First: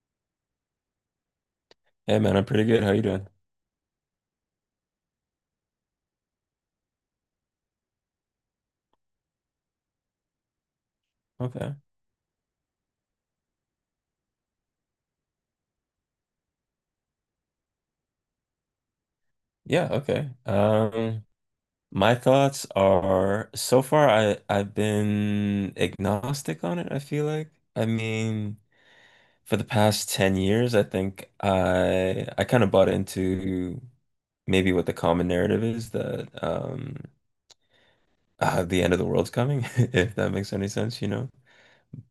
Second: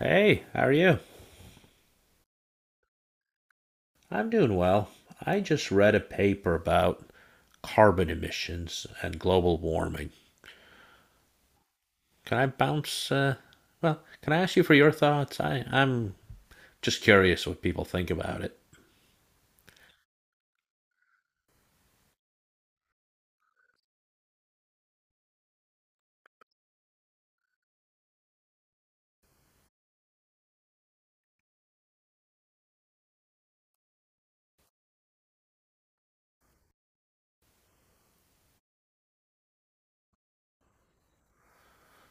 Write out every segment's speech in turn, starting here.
Hey, how are you? Hey man, I'm pretty good. How you doing? I'm doing well. I just read a paper about carbon emissions and global warming. Okay. Can I bounce? Uh, can I ask you for your thoughts? I'm just curious what people think about it. Yeah, okay. My thoughts are so far I've been agnostic on it, I feel like. I mean, for the past 10 years, I think I kind of bought into maybe what the common narrative is that the end of the world's coming, if that makes any sense.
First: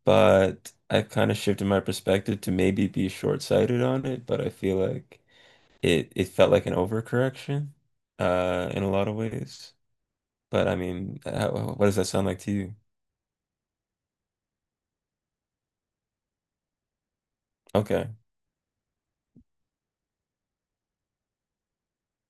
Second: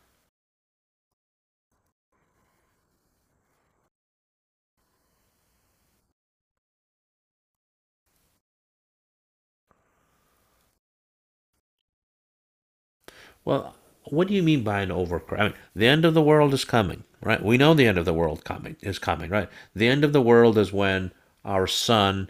But I've kind of shifted my perspective to maybe be short-sighted on it, but I feel like it felt like an overcorrection in a lot of ways, but I mean what does that sound like to you? Well, what do you mean by an overcrowd? I mean, the end of the world is coming, right? We know the end of Okay. the world coming is coming, right? The end of the world is when our sun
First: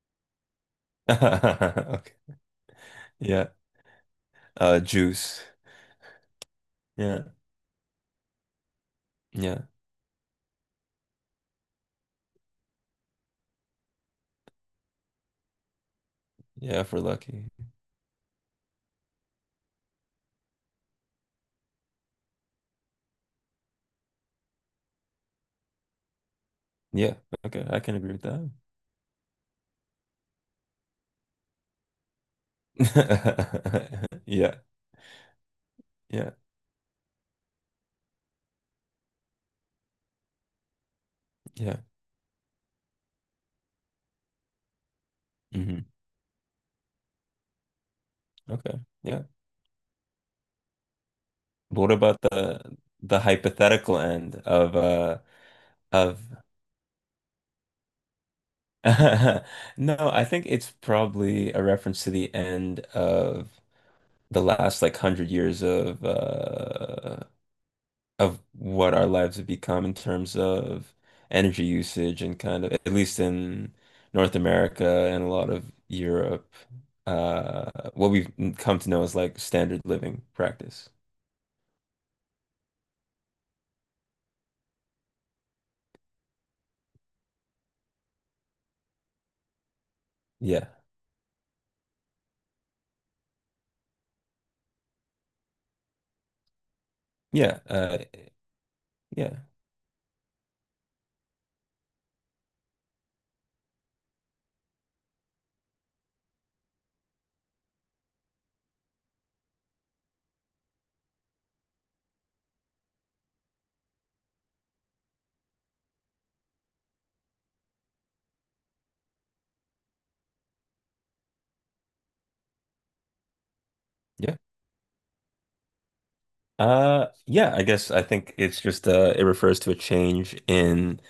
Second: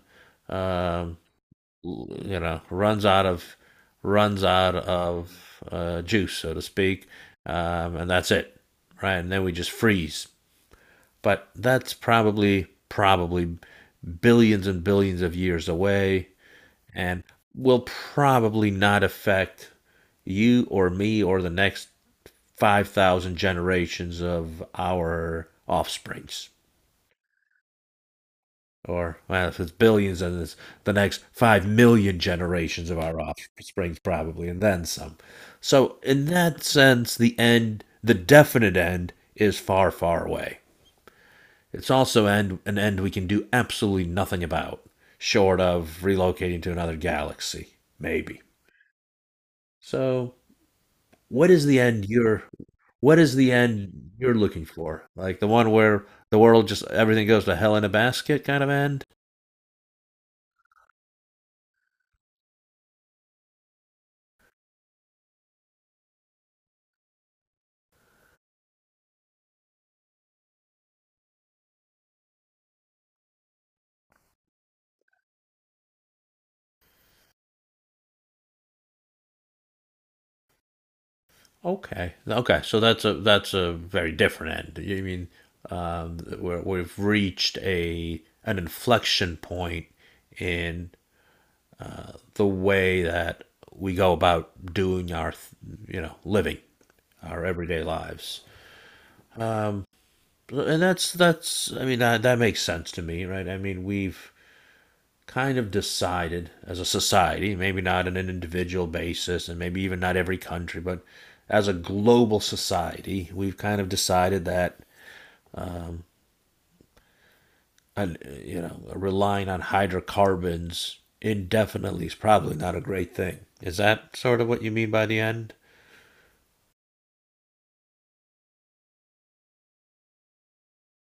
um, Okay. you know runs out Yeah. of Uh, juice. Juice, so to speak, Yeah. And that's it, right? And then we Yeah. just freeze. But that's probably billions and billions of years away, Yeah, if we're and lucky. will probably not affect you or me or the next 5,000 generations of our offsprings. Yeah, okay, I can agree with that. Or well, if it's billions, then it's the next 5 million generations of our offspring, probably, Yeah. and then some. So, in Yeah. that sense, the end, the definite end, is far, far away. Yeah. It's also end, an end we can do absolutely nothing about, short Hmm. of relocating to another galaxy, maybe. Okay. Yeah, So, what is the but what end about you're, what the is the hypothetical end you're end looking of for? uh Like the one where of the world just everything goes to hell in a basket kind of end? No, I think it's probably a reference to the end of the last like hundred years of what our lives have become in terms of energy usage and kind of, at least in North America and a lot of Europe, what we've come to know as like standard living practice. Okay. Okay. So that's a very different end. You mean where we've reached a an inflection point Yeah. in the way that we go about doing our you know living our Yeah. everyday Uh, lives. yeah. And that's I mean that that makes sense to me, right? I mean we've kind of decided as a society, maybe not on an individual basis and maybe even not every country, but as a global society, we've kind of decided that and you know relying on hydrocarbons indefinitely is probably not a great thing. Is that Yeah. sort of what you mean by the end? Yeah, I guess I think it's just it refers to a change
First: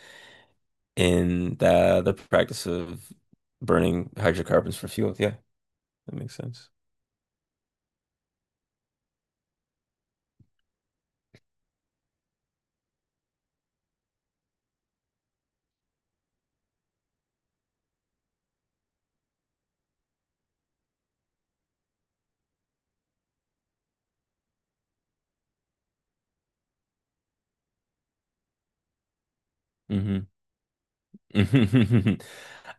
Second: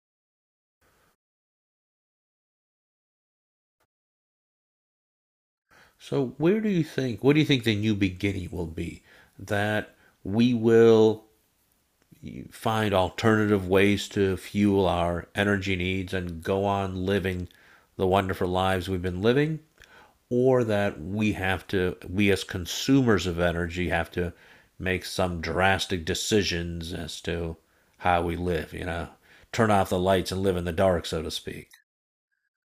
in the practice of burning hydrocarbons for fuel. Yeah, that So makes where do sense. you think what do you think the new beginning will be? That we will find alternative ways to fuel our energy needs and go on living the wonderful lives we've been living or that we have to we as consumers of energy have to make some drastic decisions as to how we live you know turn off the Hmm. lights and live in the dark so to speak.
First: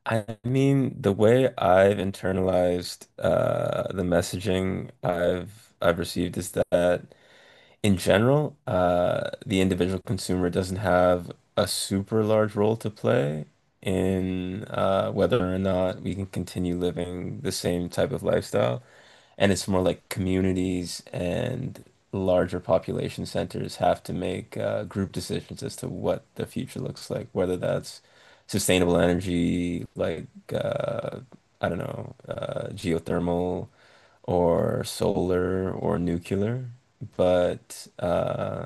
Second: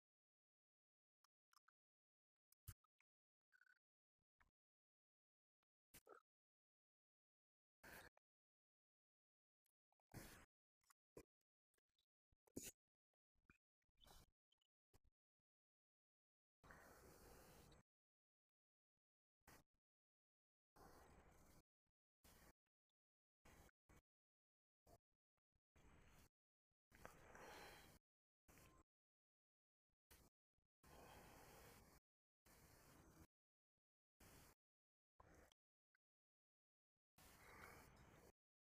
I mean, the way I've internalized the messaging I've received is that in general, the individual consumer doesn't have a super large role to play in whether or not we can continue living the same type of lifestyle. And it's more like communities and larger population centers have to make group decisions as to what the future looks like, whether that's sustainable energy, like uh, I don't know, geothermal or solar or nuclear, but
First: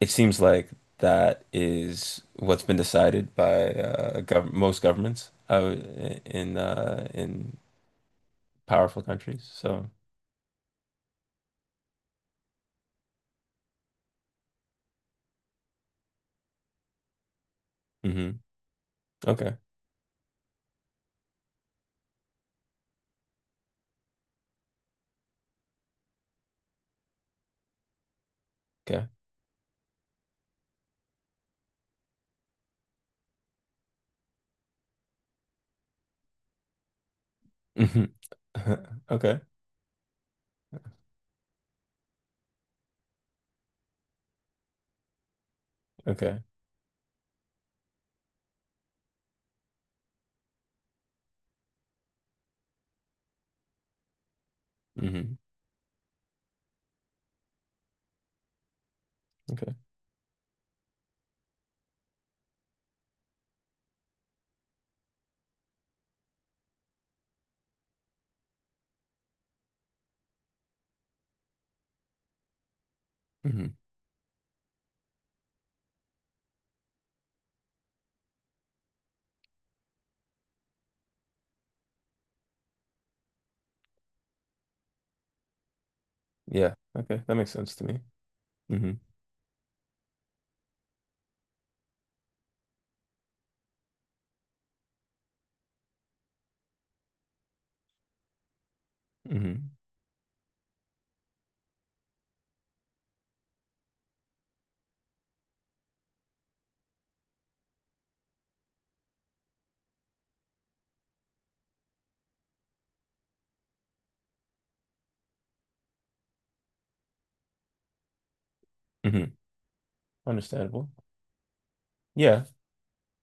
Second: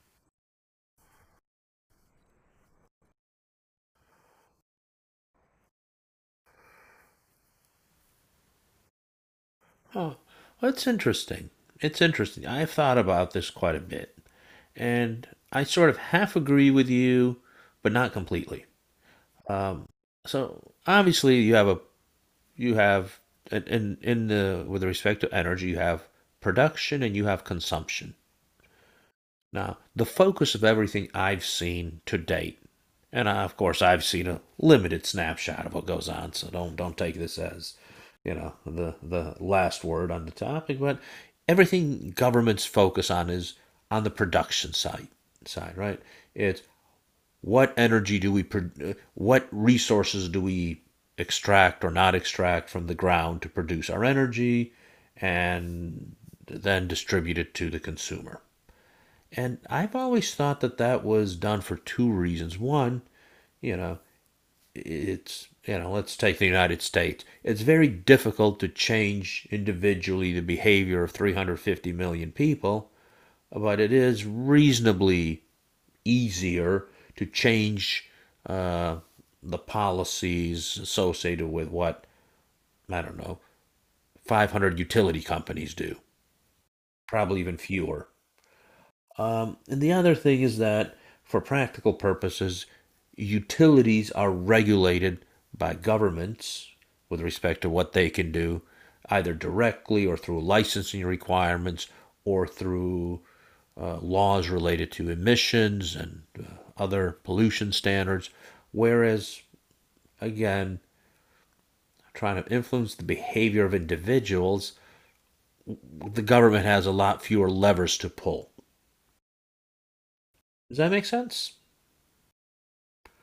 it seems like that is what's been decided by gov most governments in powerful countries. So, Oh, that's interesting. It's interesting. I have thought about this quite a bit and I sort of half agree with you but not hmm. completely. Okay. um, so obviously you have in the with respect to energy you have production and you have consumption. Okay. Now, the focus of everything I've seen to date, and I, of course I've seen a limited snapshot of what goes on, so don't take this as Hmm. you know the Okay. last word on the topic, but everything governments focus on is on the production side, right? Okay. It's what energy do we what resources do we extract or not extract from the ground to produce our energy Hmm. and then distribute it to the consumer, and Okay. I've always thought that that was done for two reasons. One, you know, it's, you know, let's take the United States. It's very difficult to change individually the behavior of 350 million people, Hmm. but it is reasonably easier to change uh, the policies associated with what, I don't know, 500 utility companies do, Yeah, okay, that probably makes even sense to me. fewer. Hmm. And the other thing is that, for practical purposes, utilities are regulated by governments with respect to what they can do, either Hmm. directly or through licensing requirements or through laws related to emissions and other pollution standards. Whereas, again, trying to influence the behavior of individuals, the government has a lot fewer levers to pull. Hmm. Does that Understandable. make sense? Yeah.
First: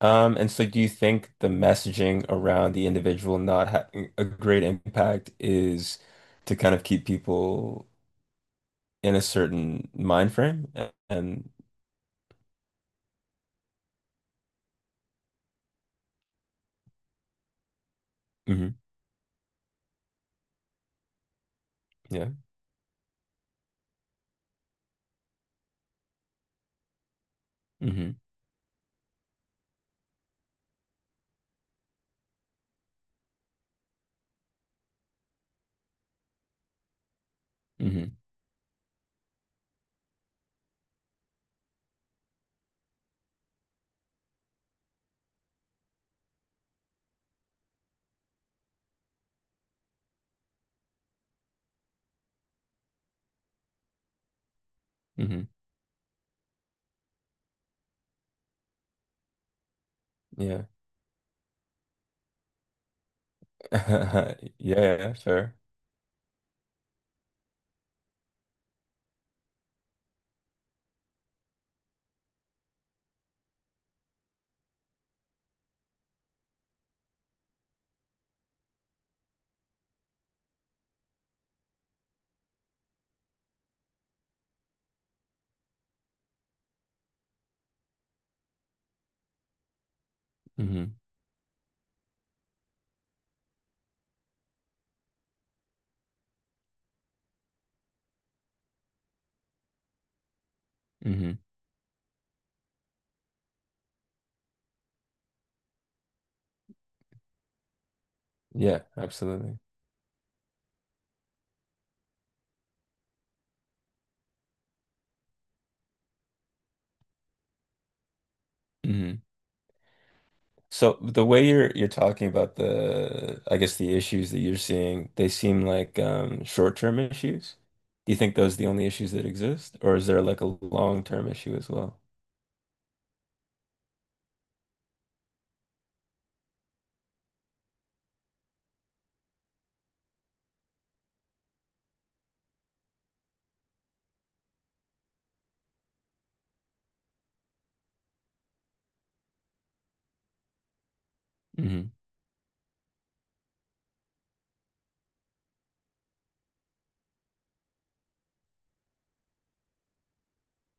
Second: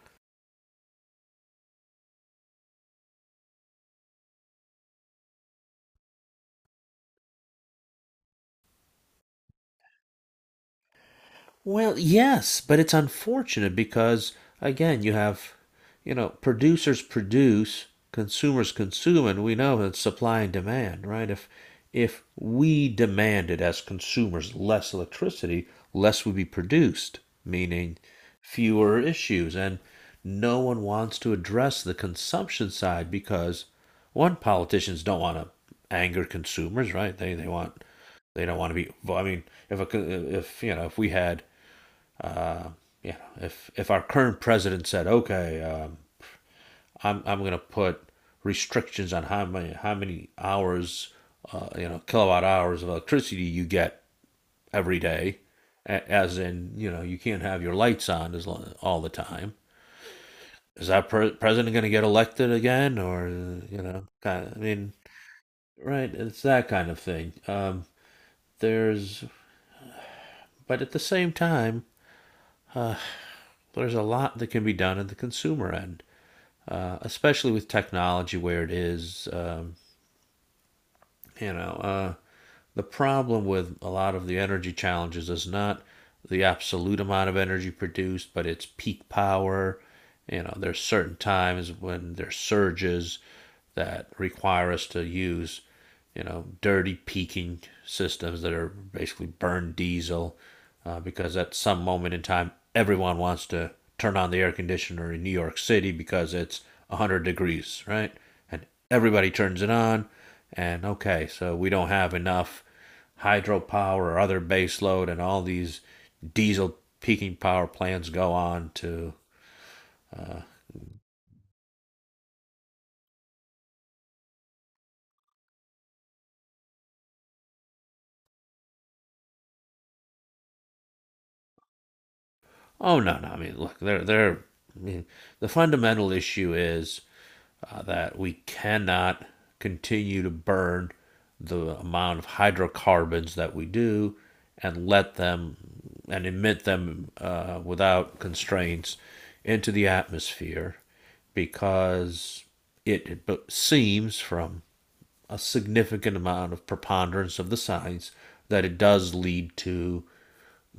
And so do you think the messaging around the individual not having a great impact is to kind of keep people in a certain mind frame? A- And, Well, yes, but it's unfortunate because again, you have, you know, producers produce, consumers hmm, consume, and we know it's supply and demand, right? If yeah. we demanded as consumers less electricity, less would be produced, meaning Hmm. fewer issues. And no one wants to address the consumption side because one, politicians don't want to anger consumers, right? They want Hmm. they don't want to be. I mean, if a, if you know, if we had uh, you know, if our current president said, "Okay, I'm going to put restrictions on how many hours, you know, kilowatt hours of electricity you get every day," Hmm. as in, you know, you can't have your lights on as long, all the time. Yeah. Is that president going to get elected again, or you know, kind of, I mean, Yeah, yeah, fair. right? It's that kind of thing. There's, but at the same time, there's a lot that can be done at the consumer end especially with technology where it is. You know, uh, the problem with a lot of the energy challenges is not the absolute amount of energy produced, but it's peak power. You know, there's Hmm. certain times when there's surges that require us to use, you know, dirty peaking systems that are basically burned diesel, Hmm. because at some moment in time, everyone wants to turn on the air conditioner in New York City because it's 100 degrees, right? And Yeah, everybody absolutely. turns it on. And okay, so we don't have enough hydropower or other base load, and all these diesel peaking power plants go on to. Hmm. So the way you're talking about the, I guess the issues that you're seeing, they seem like short-term issues. Do you think those are the only issues that exist, or is there like a long-term issue as well? Oh no, no. I mean, look, they're they're. I mean, the fundamental issue is that we cannot continue to burn the amount of hydrocarbons that we do and let them and emit them without constraints into the atmosphere Hmm. because it, seems from a significant amount of preponderance of the science that it does lead to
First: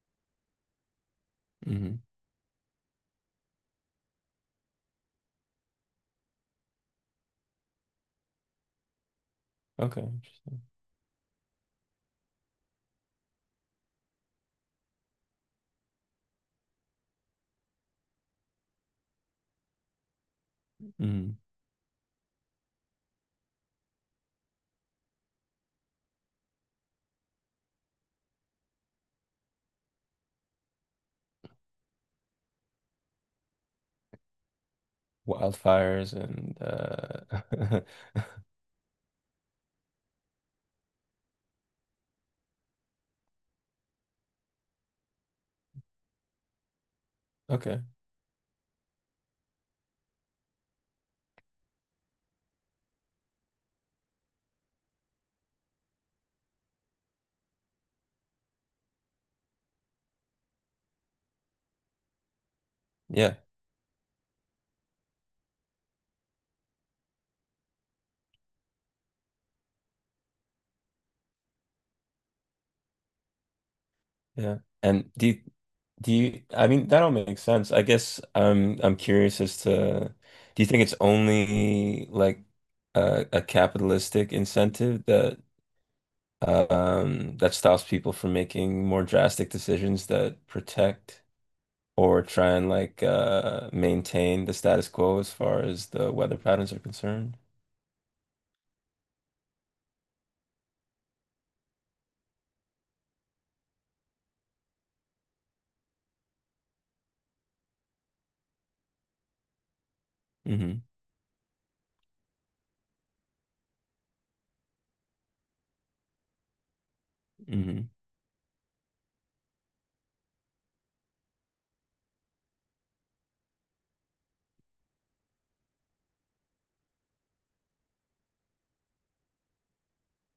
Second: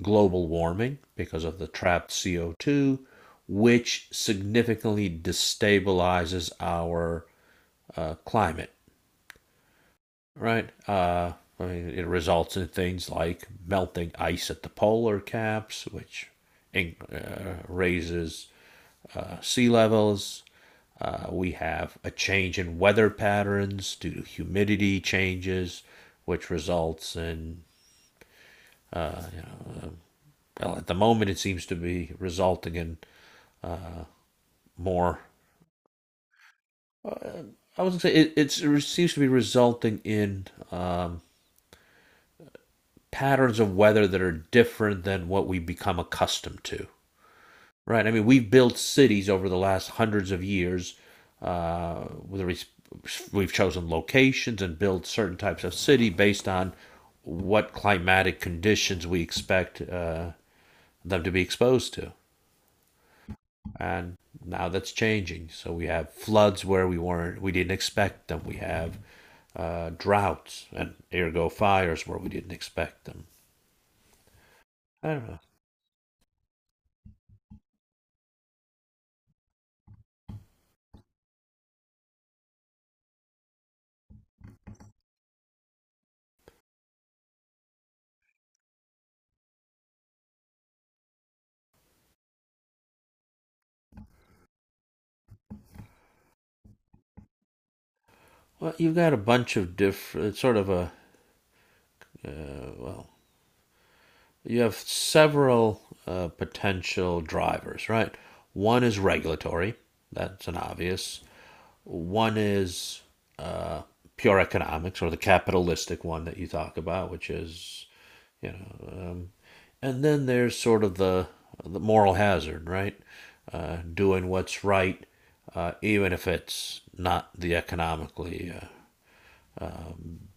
global warming because of the Hmm. trapped CO2, which significantly destabilizes our climate, Okay. Interesting. right? I mean, it results in things like melting ice at the polar caps, which raises sea levels. Hmm. We have a change in weather patterns due to humidity changes, which results in, well, at the moment, it seems to be resulting in more. Wildfires and I was gonna say it, it seems to be resulting in um, patterns of weather that are different than what we become accustomed to. okay. Right? I mean, we've built cities over the last hundreds of years. Uh, we've chosen locations and built certain types of city based on what climatic conditions we expect them to be exposed to. Yeah. And now that's changing. So we have floods where we didn't expect them. We have droughts and ergo fires where we didn't expect them. Yeah. I And don't know. Do you, I mean, that all makes sense. I guess I'm curious as to, do you think it's only like a capitalistic incentive that that stops people from making more drastic decisions that protect or try and maintain the status quo as far as the weather patterns are concerned. Well, you've got a bunch of different, sort of a, well, You have several potential drivers, right? One is regulatory, that's an Hmm. obvious. One is uh, pure economics, or the capitalistic one that you talk about, which is, Hmm. you know, um, And then there's sort of the moral hazard, right? Doing what's right, even if it's not the economically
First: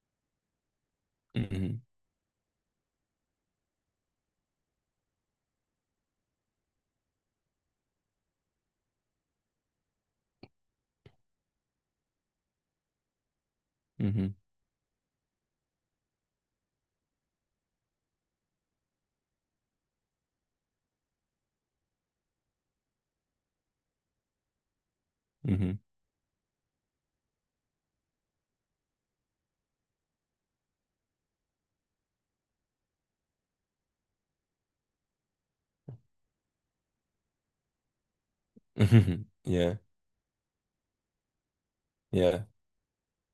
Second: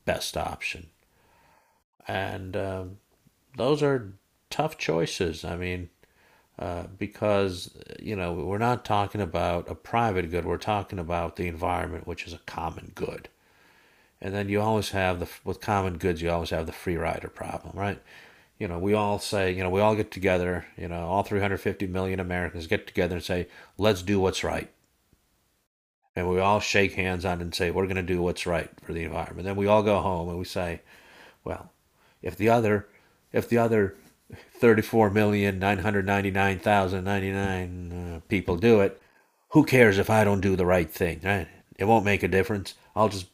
best option. Hmm. And Those are tough choices. I mean, because you know we're not talking about a private good; we're talking about the environment, which is a common good. Hmm. And then you always have the with common goods, you always have the free rider problem, right? You know, we all say, you know, we all get together, you know, all 350 million Americans get together and say, let's do what's right. Hmm. And we all shake hands on it and say, we're going to do what's right for the environment. Then we all go home and we say, well, if the other, if the other 34,999,099 people do it, Hmm. who Yeah, cares if I don't do the right thing, right? It won't make a yeah. difference.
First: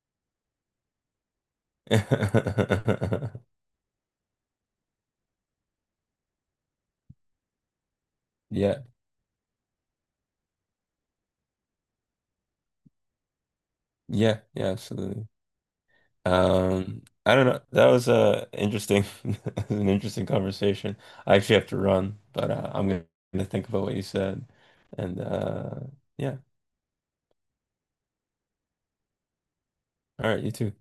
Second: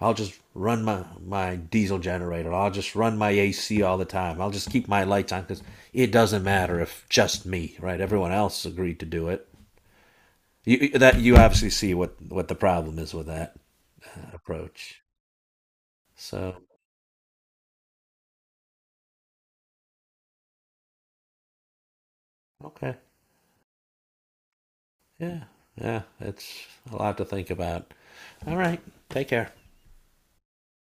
I'll just run my diesel generator. I'll just run my AC all the time. I'll just keep my lights on because it doesn't matter if just me, right? Everyone else Yeah, agreed to do it. That you obviously see what the problem is with that yeah, yeah, approach. absolutely. So I don't know. That was interesting, that was an interesting conversation. I actually have to run, but I'm okay, gonna think about what you said, and yeah, yeah, yeah. it's a lot to think about. All right, take care. All right, you too.